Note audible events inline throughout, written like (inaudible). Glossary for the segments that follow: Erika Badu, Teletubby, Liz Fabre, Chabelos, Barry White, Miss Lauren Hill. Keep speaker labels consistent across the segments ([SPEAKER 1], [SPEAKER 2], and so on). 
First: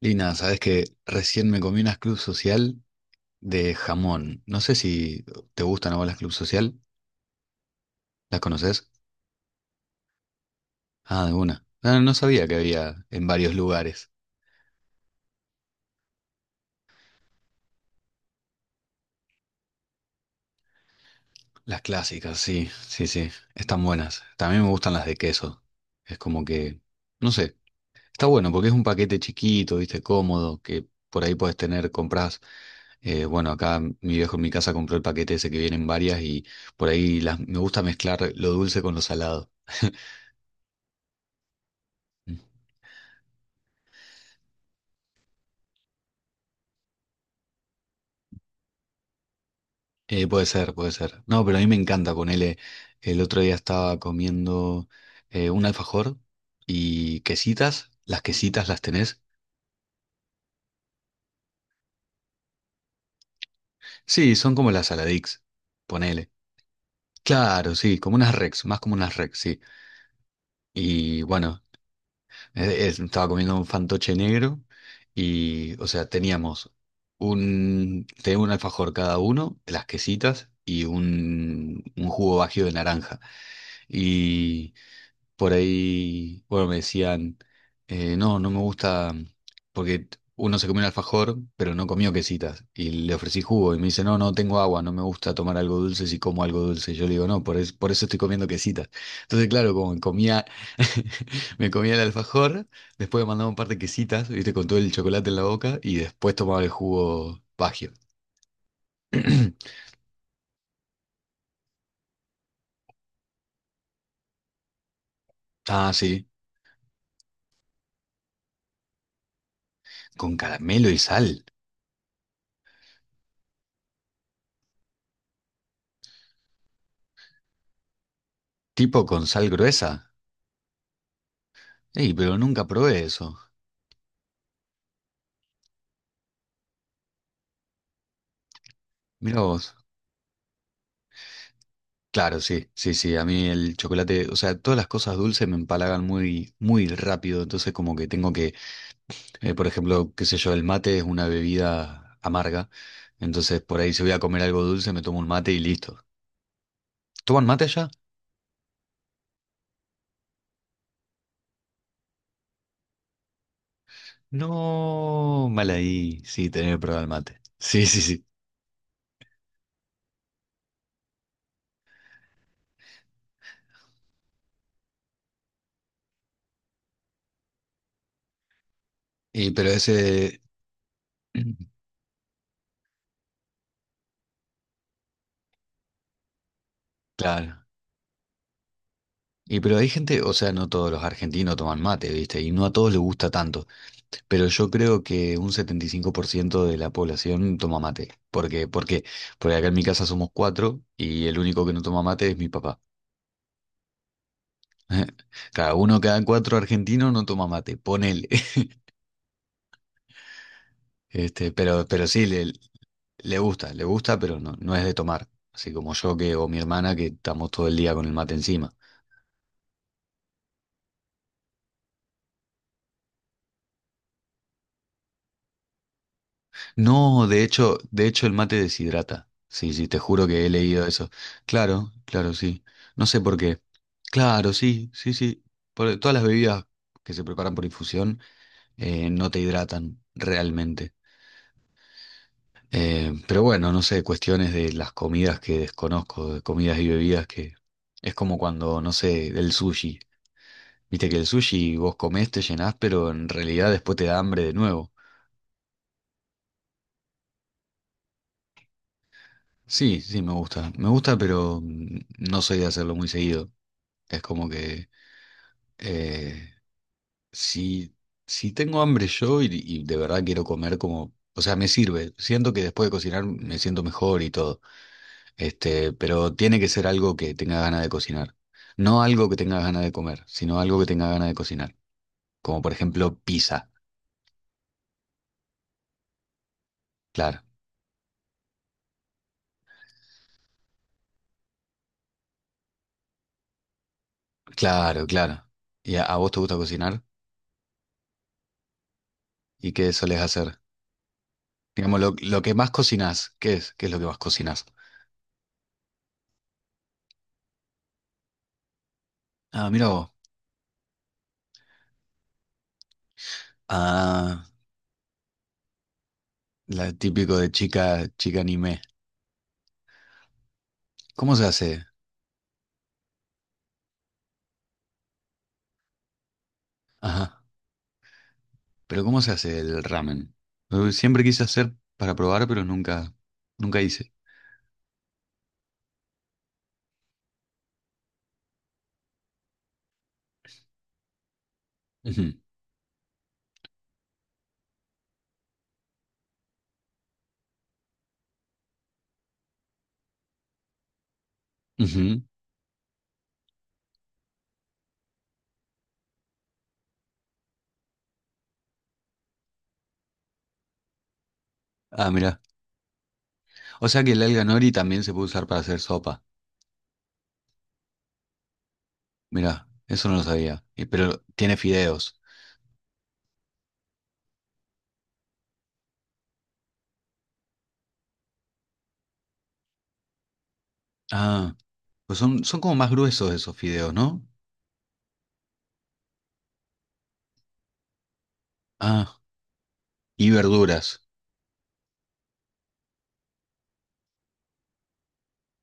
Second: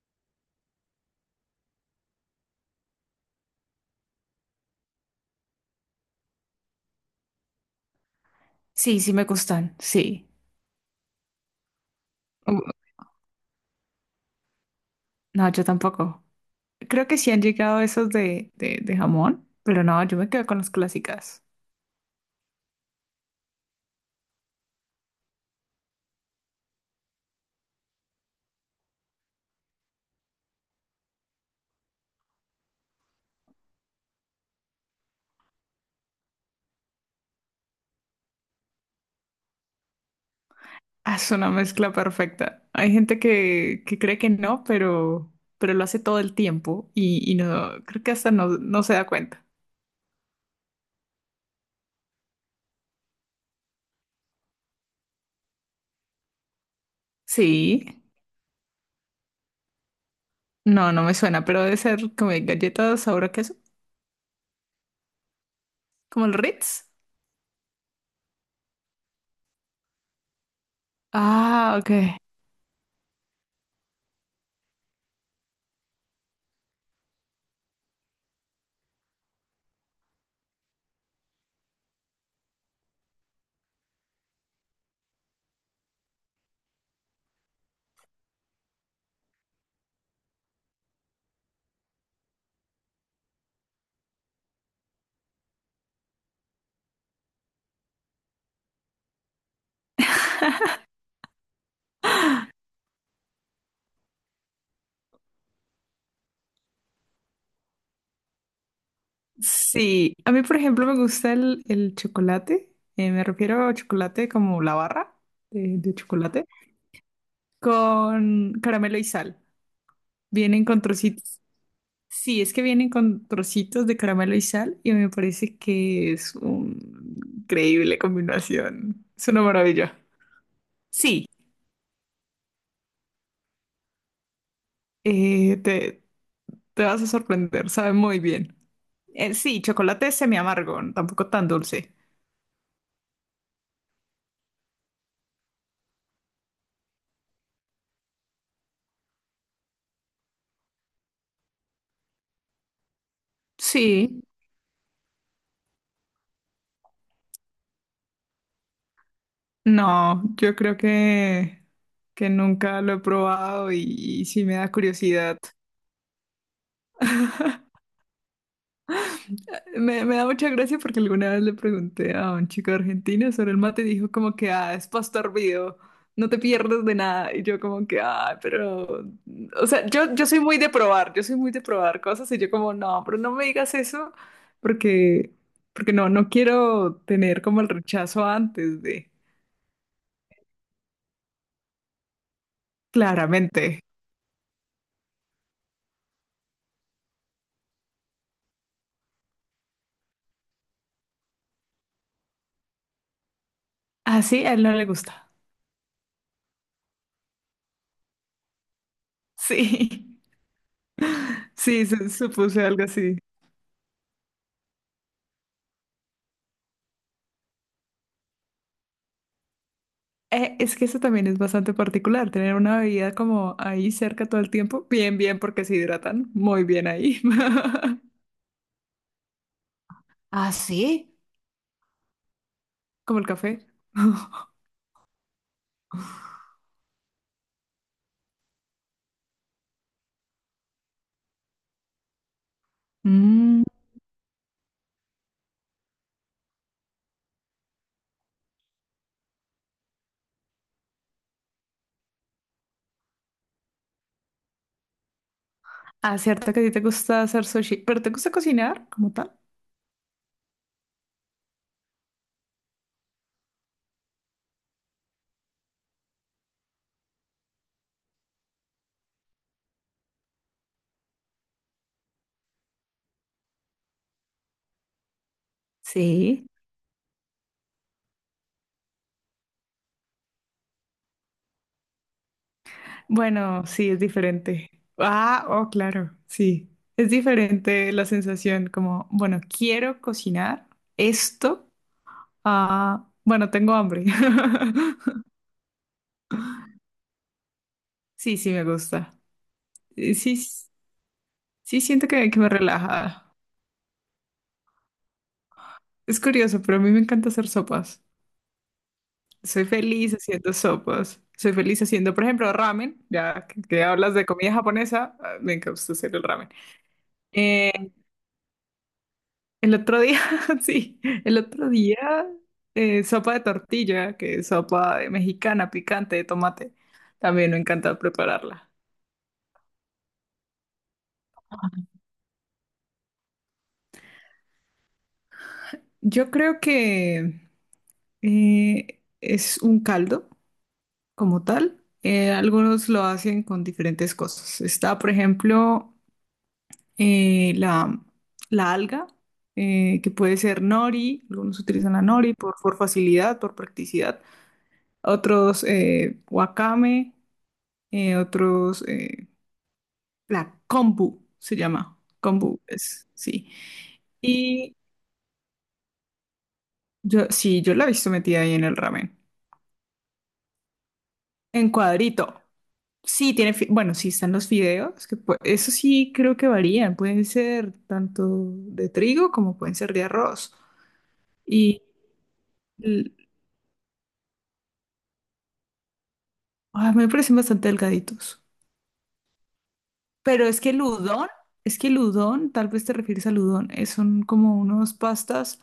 [SPEAKER 1] Lina, sabes que recién me comí unas club social de jamón. No sé si te gustan a vos las club social. ¿Las conoces?
[SPEAKER 2] Sí, sí me gustan, sí.
[SPEAKER 1] Ah, de una. Ah, no sabía
[SPEAKER 2] Uh,
[SPEAKER 1] que había en varios lugares.
[SPEAKER 2] No, yo tampoco. Creo que sí han llegado esos de jamón, pero no, yo me quedo con las clásicas.
[SPEAKER 1] Las clásicas, sí, sí, sí. Están buenas. También me gustan las de queso. Es como que, no sé, está bueno porque es un paquete chiquito, viste, cómodo, que por ahí podés tener, compras. Bueno, acá mi viejo en mi casa compró el paquete ese que vienen varias y por ahí las, me gusta mezclar lo dulce con lo salado.
[SPEAKER 2] Ah, es una mezcla perfecta. Hay gente que cree que no, pero lo hace todo el tiempo y no, creo que hasta no, no se da cuenta.
[SPEAKER 1] Puede ser, puede ser. No, pero a mí me encanta ponerle. El otro día estaba comiendo un alfajor y quesitas.
[SPEAKER 2] Sí,
[SPEAKER 1] ¿Las quesitas las tenés?
[SPEAKER 2] no, no me suena, pero debe ser como de galletas sabor a queso,
[SPEAKER 1] Sí, son como las Saladix.
[SPEAKER 2] como
[SPEAKER 1] Ponele.
[SPEAKER 2] el Ritz.
[SPEAKER 1] Claro, sí, como unas Rex, más como unas Rex, sí. Y bueno,
[SPEAKER 2] Ah, ok.
[SPEAKER 1] estaba comiendo un fantoche negro y, o sea, teníamos tenía un alfajor cada uno, las quesitas y un jugo bajío de naranja. Por ahí, bueno, me decían, no, no me gusta, porque uno se comió un alfajor, pero no comió quesitas, y le ofrecí jugo, y me dice, no, no tengo agua, no me gusta tomar algo dulce si como algo dulce. Y yo le digo, no, por, por eso estoy comiendo quesitas. Entonces, claro, como me comía, (laughs) me comía el alfajor, después me mandaba un par de quesitas, viste, con todo el chocolate en la boca, y después tomaba el jugo Bagio. (clears throat)
[SPEAKER 2] Sí, a mí, por ejemplo, me gusta el chocolate. Me refiero a chocolate como la barra de,
[SPEAKER 1] Ah,
[SPEAKER 2] de
[SPEAKER 1] sí,
[SPEAKER 2] chocolate con caramelo y sal.
[SPEAKER 1] con
[SPEAKER 2] Vienen con
[SPEAKER 1] caramelo y
[SPEAKER 2] trocitos.
[SPEAKER 1] sal,
[SPEAKER 2] Sí, es que vienen con trocitos de caramelo y sal y me parece que es una increíble
[SPEAKER 1] tipo
[SPEAKER 2] combinación.
[SPEAKER 1] con
[SPEAKER 2] Es una
[SPEAKER 1] sal
[SPEAKER 2] maravilla.
[SPEAKER 1] gruesa.
[SPEAKER 2] Sí,
[SPEAKER 1] Ey, pero nunca probé eso.
[SPEAKER 2] eh, te, te vas a sorprender, sabe muy bien.
[SPEAKER 1] Mira
[SPEAKER 2] Sí,
[SPEAKER 1] vos.
[SPEAKER 2] chocolate semi amargo, tampoco tan dulce.
[SPEAKER 1] Claro, sí, sí, sí. A mí el chocolate, o sea, todas las cosas dulces me empalagan muy, muy rápido. Entonces, como que tengo que, por ejemplo, qué sé yo, el mate es una bebida amarga. Entonces, por ahí si voy a
[SPEAKER 2] Sí.
[SPEAKER 1] comer algo dulce, me tomo un mate y listo. ¿Toman mate allá?
[SPEAKER 2] No, yo creo que nunca lo he probado y sí me da curiosidad.
[SPEAKER 1] No, mal ahí. Sí, tener que probar el mate. Sí, sí, sí.
[SPEAKER 2] Me da mucha gracia porque alguna vez le pregunté a un chico argentino sobre el mate y dijo como que, ah, es pasto hervido, no te pierdes de nada. Y yo como que, ah, pero,
[SPEAKER 1] Y
[SPEAKER 2] o
[SPEAKER 1] pero
[SPEAKER 2] sea, yo
[SPEAKER 1] ese,
[SPEAKER 2] soy muy de probar, yo soy muy de
[SPEAKER 1] (clears throat)
[SPEAKER 2] probar cosas y yo como, no, pero no me digas eso porque, porque no, no quiero tener como
[SPEAKER 1] claro.
[SPEAKER 2] el rechazo antes de,
[SPEAKER 1] Y pero hay gente, o sea, no todos los argentinos toman mate, ¿viste? Y no a todos les gusta tanto.
[SPEAKER 2] claramente.
[SPEAKER 1] Pero yo creo que un 75% de la población toma mate. ¿Por qué? ¿Por qué? Porque acá en mi casa somos cuatro y el único que no toma mate es mi papá.
[SPEAKER 2] Así a él no le
[SPEAKER 1] (laughs)
[SPEAKER 2] gusta.
[SPEAKER 1] Cada uno, cada cuatro argentinos no toma mate, ponele. (laughs)
[SPEAKER 2] (laughs) Sí.
[SPEAKER 1] Este,
[SPEAKER 2] Sí,
[SPEAKER 1] pero sí,
[SPEAKER 2] supuse algo así.
[SPEAKER 1] le gusta, pero no, no es de tomar. Así como yo que, o mi hermana que estamos todo el día con el mate encima.
[SPEAKER 2] Es que eso también es bastante particular, tener una bebida como ahí cerca todo el tiempo. Bien, bien, porque se hidratan muy bien ahí.
[SPEAKER 1] No,
[SPEAKER 2] (laughs)
[SPEAKER 1] de hecho el mate deshidrata. Sí, sí, te juro que he
[SPEAKER 2] ¿Ah,
[SPEAKER 1] leído eso.
[SPEAKER 2] sí?
[SPEAKER 1] Claro, claro, sí. No
[SPEAKER 2] Como
[SPEAKER 1] sé
[SPEAKER 2] el
[SPEAKER 1] por qué.
[SPEAKER 2] café.
[SPEAKER 1] Claro,
[SPEAKER 2] (laughs)
[SPEAKER 1] sí, sí, sí. Todas las bebidas que se preparan por infusión no te hidratan realmente. Pero
[SPEAKER 2] Mm,
[SPEAKER 1] bueno, no sé, cuestiones de las comidas que desconozco, de comidas y bebidas que es como cuando, no sé, el sushi. Viste que el sushi vos comés, te llenás, pero en realidad después te da hambre de nuevo.
[SPEAKER 2] ah, cierto que a ti te gusta hacer sushi, pero ¿te gusta cocinar como tal?
[SPEAKER 1] Sí, sí, me gusta. Me gusta, pero no soy de hacerlo muy seguido. Es como que eh, si, si tengo hambre yo y de verdad quiero comer como, o sea, me sirve. Siento que después de cocinar me siento mejor y todo. Este, pero
[SPEAKER 2] Sí.
[SPEAKER 1] tiene que ser algo que tenga ganas de cocinar. No algo que tenga ganas de comer, sino algo que tenga ganas de cocinar. Como por ejemplo
[SPEAKER 2] Bueno,
[SPEAKER 1] pizza.
[SPEAKER 2] sí, es diferente. Ah, oh, claro, sí. Es
[SPEAKER 1] Claro,
[SPEAKER 2] diferente la sensación como, bueno, quiero cocinar esto. Ah, bueno, tengo hambre. (laughs)
[SPEAKER 1] claro, claro. ¿Y a vos te gusta cocinar?
[SPEAKER 2] Sí, sí, me gusta.
[SPEAKER 1] ¿Y qué
[SPEAKER 2] Eh,
[SPEAKER 1] solés
[SPEAKER 2] Sí,
[SPEAKER 1] hacer?
[SPEAKER 2] s- sí,
[SPEAKER 1] Digamos,
[SPEAKER 2] siento que
[SPEAKER 1] lo
[SPEAKER 2] me
[SPEAKER 1] que más cocinás,
[SPEAKER 2] relaja.
[SPEAKER 1] ¿qué es? ¿Qué es lo que más cocinás?
[SPEAKER 2] Es curioso, pero a mí me encanta hacer sopas. Soy
[SPEAKER 1] Ah, mira vos.
[SPEAKER 2] feliz haciendo sopas. Soy feliz haciendo, por ejemplo, ramen. Ya que hablas de
[SPEAKER 1] Ah,
[SPEAKER 2] comida japonesa, ah, me encanta hacer el ramen.
[SPEAKER 1] la típico de
[SPEAKER 2] Eh,
[SPEAKER 1] chica, chica anime.
[SPEAKER 2] el otro día, (laughs) sí,
[SPEAKER 1] ¿Cómo
[SPEAKER 2] el
[SPEAKER 1] se
[SPEAKER 2] otro
[SPEAKER 1] hace?
[SPEAKER 2] día, sopa de tortilla, que es sopa de mexicana picante de tomate.
[SPEAKER 1] Ajá.
[SPEAKER 2] También me encanta prepararla.
[SPEAKER 1] Pero ¿cómo se hace el ramen? Siempre quise hacer para probar, pero nunca, nunca hice.
[SPEAKER 2] Yo creo que es un caldo como tal.
[SPEAKER 1] Ujú,
[SPEAKER 2] Algunos lo hacen con diferentes cosas. Está, por ejemplo, eh, la, la alga, que puede ser nori. Algunos utilizan la
[SPEAKER 1] ujú.
[SPEAKER 2] nori por facilidad, por practicidad. Otros wakame, otros la kombu se llama.
[SPEAKER 1] Ah, mira.
[SPEAKER 2] Kombu es, sí.
[SPEAKER 1] O sea que el alga nori
[SPEAKER 2] Y
[SPEAKER 1] también se puede usar para hacer sopa.
[SPEAKER 2] yo, sí, yo la he visto metida ahí en el ramen.
[SPEAKER 1] Mira, eso no lo sabía. Y- Pero tiene
[SPEAKER 2] En
[SPEAKER 1] fideos.
[SPEAKER 2] cuadrito. Sí, tiene, bueno, sí están los fideos, que eso sí creo que varían, pueden ser tanto de trigo como pueden ser de arroz.
[SPEAKER 1] Ah,
[SPEAKER 2] Y
[SPEAKER 1] pues son, son como más
[SPEAKER 2] l-
[SPEAKER 1] gruesos esos fideos, ¿no?
[SPEAKER 2] me parecen bastante delgaditos.
[SPEAKER 1] Ah, y
[SPEAKER 2] Pero es que el
[SPEAKER 1] verduras.
[SPEAKER 2] udon, es que el udon, tal vez te refieres al udon, son como unas pastas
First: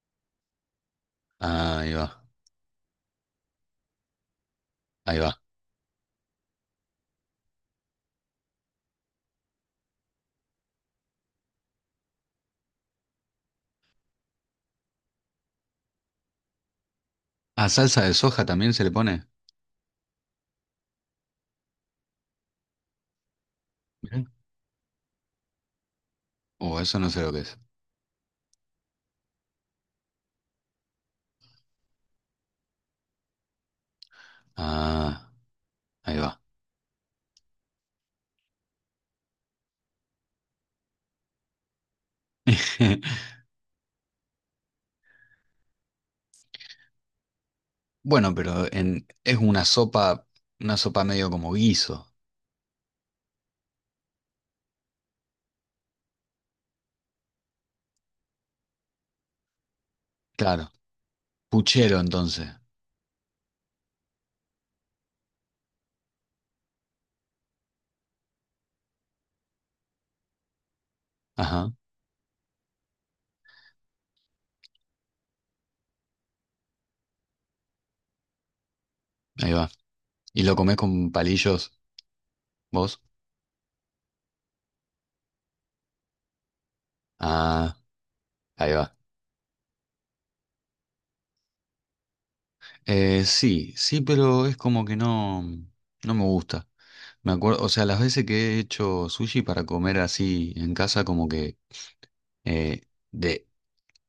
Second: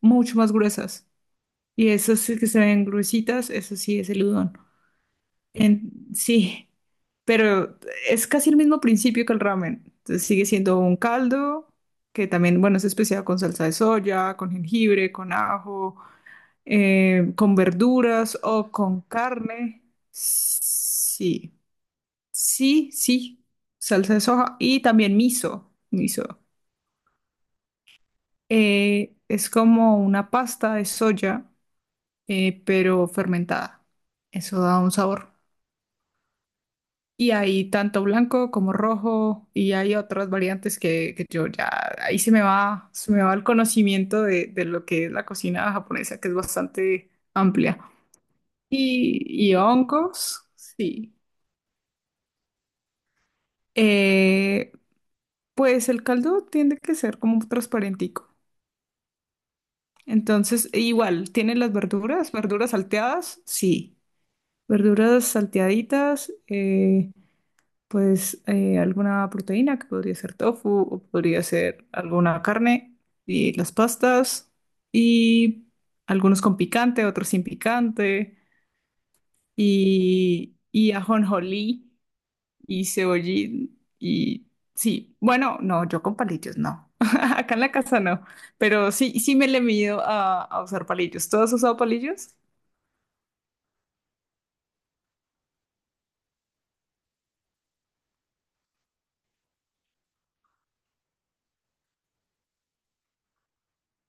[SPEAKER 2] mucho más gruesas.
[SPEAKER 1] Ah,
[SPEAKER 2] Y
[SPEAKER 1] ahí va,
[SPEAKER 2] esas sí que se ven gruesitas, eso sí es el udon.
[SPEAKER 1] ahí va.
[SPEAKER 2] Sí, pero es casi el mismo principio que el ramen. Entonces sigue siendo un caldo que también, bueno, es especial con salsa de soya, con jengibre, con ajo, con
[SPEAKER 1] Ah, salsa de
[SPEAKER 2] verduras
[SPEAKER 1] soja
[SPEAKER 2] o
[SPEAKER 1] también se le
[SPEAKER 2] con
[SPEAKER 1] pone.
[SPEAKER 2] carne. Sí, sí, sí, salsa de
[SPEAKER 1] Mirá.
[SPEAKER 2] soja y también miso. Miso.
[SPEAKER 1] Oh, eso no sé lo que es.
[SPEAKER 2] Es como una pasta de soya, pero fermentada. Eso da un
[SPEAKER 1] Ah.
[SPEAKER 2] sabor.
[SPEAKER 1] Ahí va.
[SPEAKER 2] Y hay tanto blanco como rojo y hay otras variantes que yo ya, ahí se me
[SPEAKER 1] (laughs)
[SPEAKER 2] va el conocimiento de lo que es la cocina japonesa, que es bastante amplia.
[SPEAKER 1] Bueno, pero en, es
[SPEAKER 2] Y hongos,
[SPEAKER 1] una sopa
[SPEAKER 2] sí.
[SPEAKER 1] medio como guiso.
[SPEAKER 2] Eh, pues el caldo tiende que ser como un transparentico. Entonces,
[SPEAKER 1] Claro.
[SPEAKER 2] igual, ¿tienen las
[SPEAKER 1] Puchero,
[SPEAKER 2] verduras?
[SPEAKER 1] entonces.
[SPEAKER 2] ¿Verduras salteadas? Sí. Verduras salteaditas. Alguna proteína que podría ser tofu o podría
[SPEAKER 1] Ajá,
[SPEAKER 2] ser alguna carne y las pastas y algunos con picante, otros sin picante
[SPEAKER 1] ahí va. ¿Y lo comés
[SPEAKER 2] y
[SPEAKER 1] con palillos,
[SPEAKER 2] ajonjolí y
[SPEAKER 1] vos?
[SPEAKER 2] cebollín y sí, bueno, no, yo con palillos no. (laughs) Acá en la
[SPEAKER 1] Ah,
[SPEAKER 2] casa no,
[SPEAKER 1] ahí
[SPEAKER 2] pero
[SPEAKER 1] va.
[SPEAKER 2] sí, sí me le mido a usar palillos. ¿Tú has usado palillos?
[SPEAKER 1] Sí, sí, pero es como que no, no me gusta. Me acuerdo, o sea, las veces que he hecho sushi para comer así en casa, como que eh, de,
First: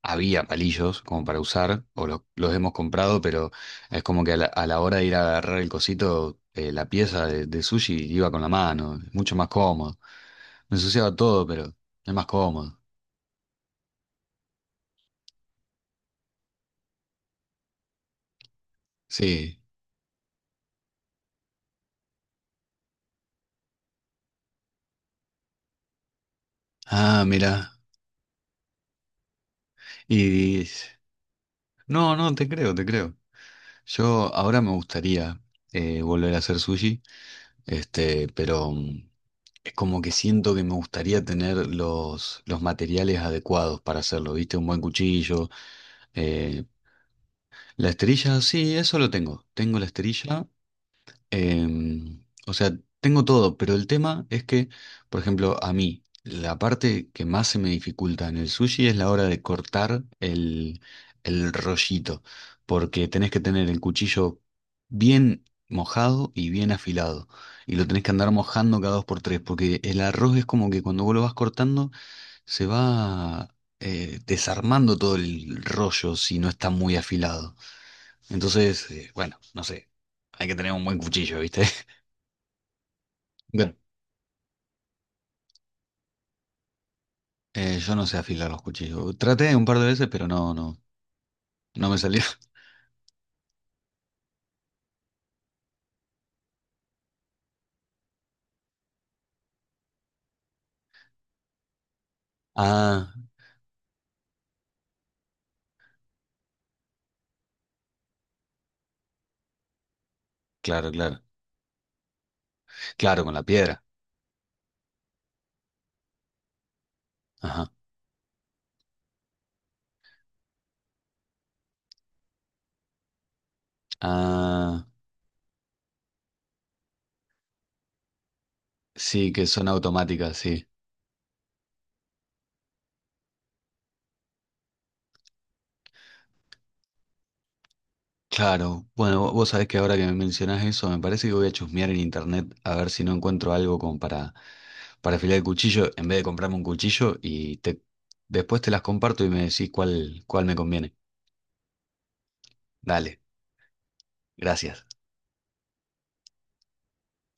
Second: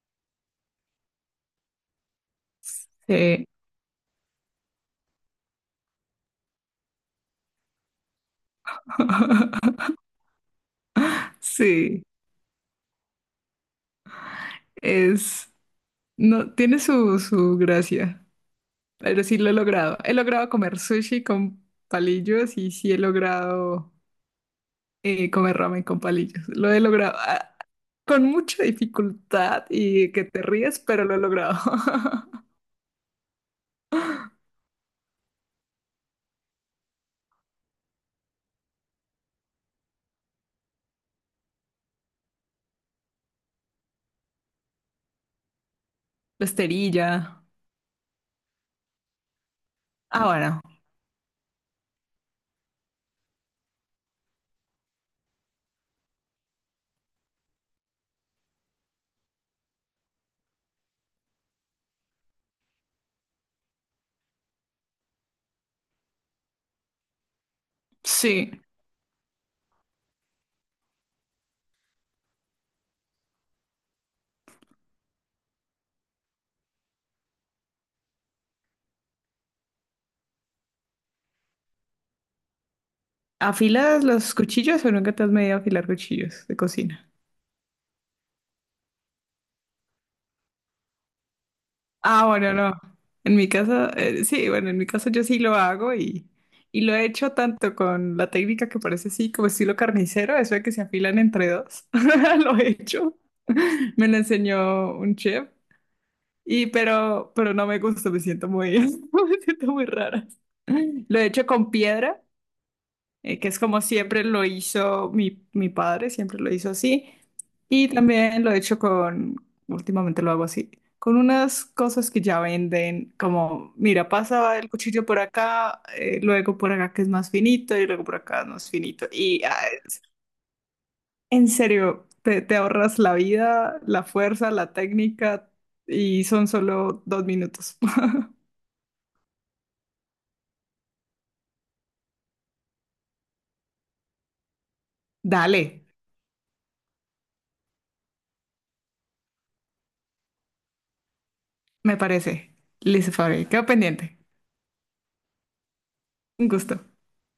[SPEAKER 1] había palillos como para usar, o los hemos comprado,
[SPEAKER 2] Sí.
[SPEAKER 1] pero es como que a a la hora de ir a agarrar el cosito, la pieza de sushi iba con la mano, es mucho más
[SPEAKER 2] (laughs)
[SPEAKER 1] cómodo. Me ensuciaba todo, pero
[SPEAKER 2] Sí,
[SPEAKER 1] es más cómodo.
[SPEAKER 2] es, no, tiene su gracia. Pero sí lo he
[SPEAKER 1] Sí.
[SPEAKER 2] logrado. He logrado comer sushi con palillos y sí he logrado comer ramen con palillos. Lo he logrado
[SPEAKER 1] Ah,
[SPEAKER 2] ah,
[SPEAKER 1] mira.
[SPEAKER 2] con mucha dificultad y que te
[SPEAKER 1] Y
[SPEAKER 2] ríes, pero lo he logrado.
[SPEAKER 1] no, no, te
[SPEAKER 2] (laughs)
[SPEAKER 1] creo, te creo. Yo ahora me gustaría volver a hacer sushi, este, pero es como que siento que me gustaría tener los materiales adecuados para hacerlo, ¿viste? Un buen cuchillo
[SPEAKER 2] La
[SPEAKER 1] eh,
[SPEAKER 2] esterilla.
[SPEAKER 1] la esterilla, sí, eso lo tengo. Tengo la
[SPEAKER 2] Ah,
[SPEAKER 1] esterilla.
[SPEAKER 2] bueno.
[SPEAKER 1] O sea, tengo todo, pero el tema es que, por ejemplo, a mí, la parte que más se me dificulta en el sushi es la hora de cortar el rollito, porque tenés que tener el cuchillo bien mojado y bien afilado, y lo tenés que andar
[SPEAKER 2] Sí.
[SPEAKER 1] mojando cada dos por tres, porque el arroz es como que cuando vos lo vas cortando, se va... desarmando todo el rollo si no está muy afilado. Entonces, bueno, no sé, hay que tener un buen cuchillo, ¿viste? (laughs) Bueno,
[SPEAKER 2] ¿Afilas los cuchillos o nunca te has medido a afilar cuchillos de cocina?
[SPEAKER 1] yo no sé afilar los cuchillos. Traté un par de veces, pero no, no, no me salió.
[SPEAKER 2] Ah, bueno,
[SPEAKER 1] (laughs)
[SPEAKER 2] no. En mi casa, sí, bueno, en mi caso yo sí lo hago y lo he hecho tanto con la técnica que parece así como estilo carnicero, eso de que se afilan entre dos. (laughs) Lo he
[SPEAKER 1] Ah,
[SPEAKER 2] hecho. (laughs) Me lo enseñó un chef y pero no me gusta, me siento muy (laughs) me siento muy rara.
[SPEAKER 1] claro,
[SPEAKER 2] Lo
[SPEAKER 1] claro.
[SPEAKER 2] he hecho con piedra
[SPEAKER 1] Claro, con la
[SPEAKER 2] que es como
[SPEAKER 1] piedra.
[SPEAKER 2] siempre lo hizo mi, mi padre, siempre lo hizo así.
[SPEAKER 1] Ajá.
[SPEAKER 2] Y también lo he hecho con, últimamente lo hago así, con unas cosas que ya venden, como, mira, pasa el
[SPEAKER 1] Ah,
[SPEAKER 2] cuchillo por acá, luego por acá que es más finito y luego por acá es más finito.
[SPEAKER 1] sí,
[SPEAKER 2] Y
[SPEAKER 1] que
[SPEAKER 2] ah,
[SPEAKER 1] son automáticas, sí.
[SPEAKER 2] en serio, te ahorras la vida, la fuerza, la técnica y son solo 2 minutos. (laughs)
[SPEAKER 1] Claro. Bueno, vos sabés que ahora que me mencionás eso, me parece que voy a chusmear en internet a ver si no encuentro algo como para afilar el
[SPEAKER 2] Dale,
[SPEAKER 1] cuchillo, en vez de comprarme un cuchillo después te las comparto y me decís cuál, cuál me conviene.
[SPEAKER 2] me parece. Liz
[SPEAKER 1] Dale,
[SPEAKER 2] Fabre, quedo pendiente.
[SPEAKER 1] gracias.
[SPEAKER 2] Un gusto.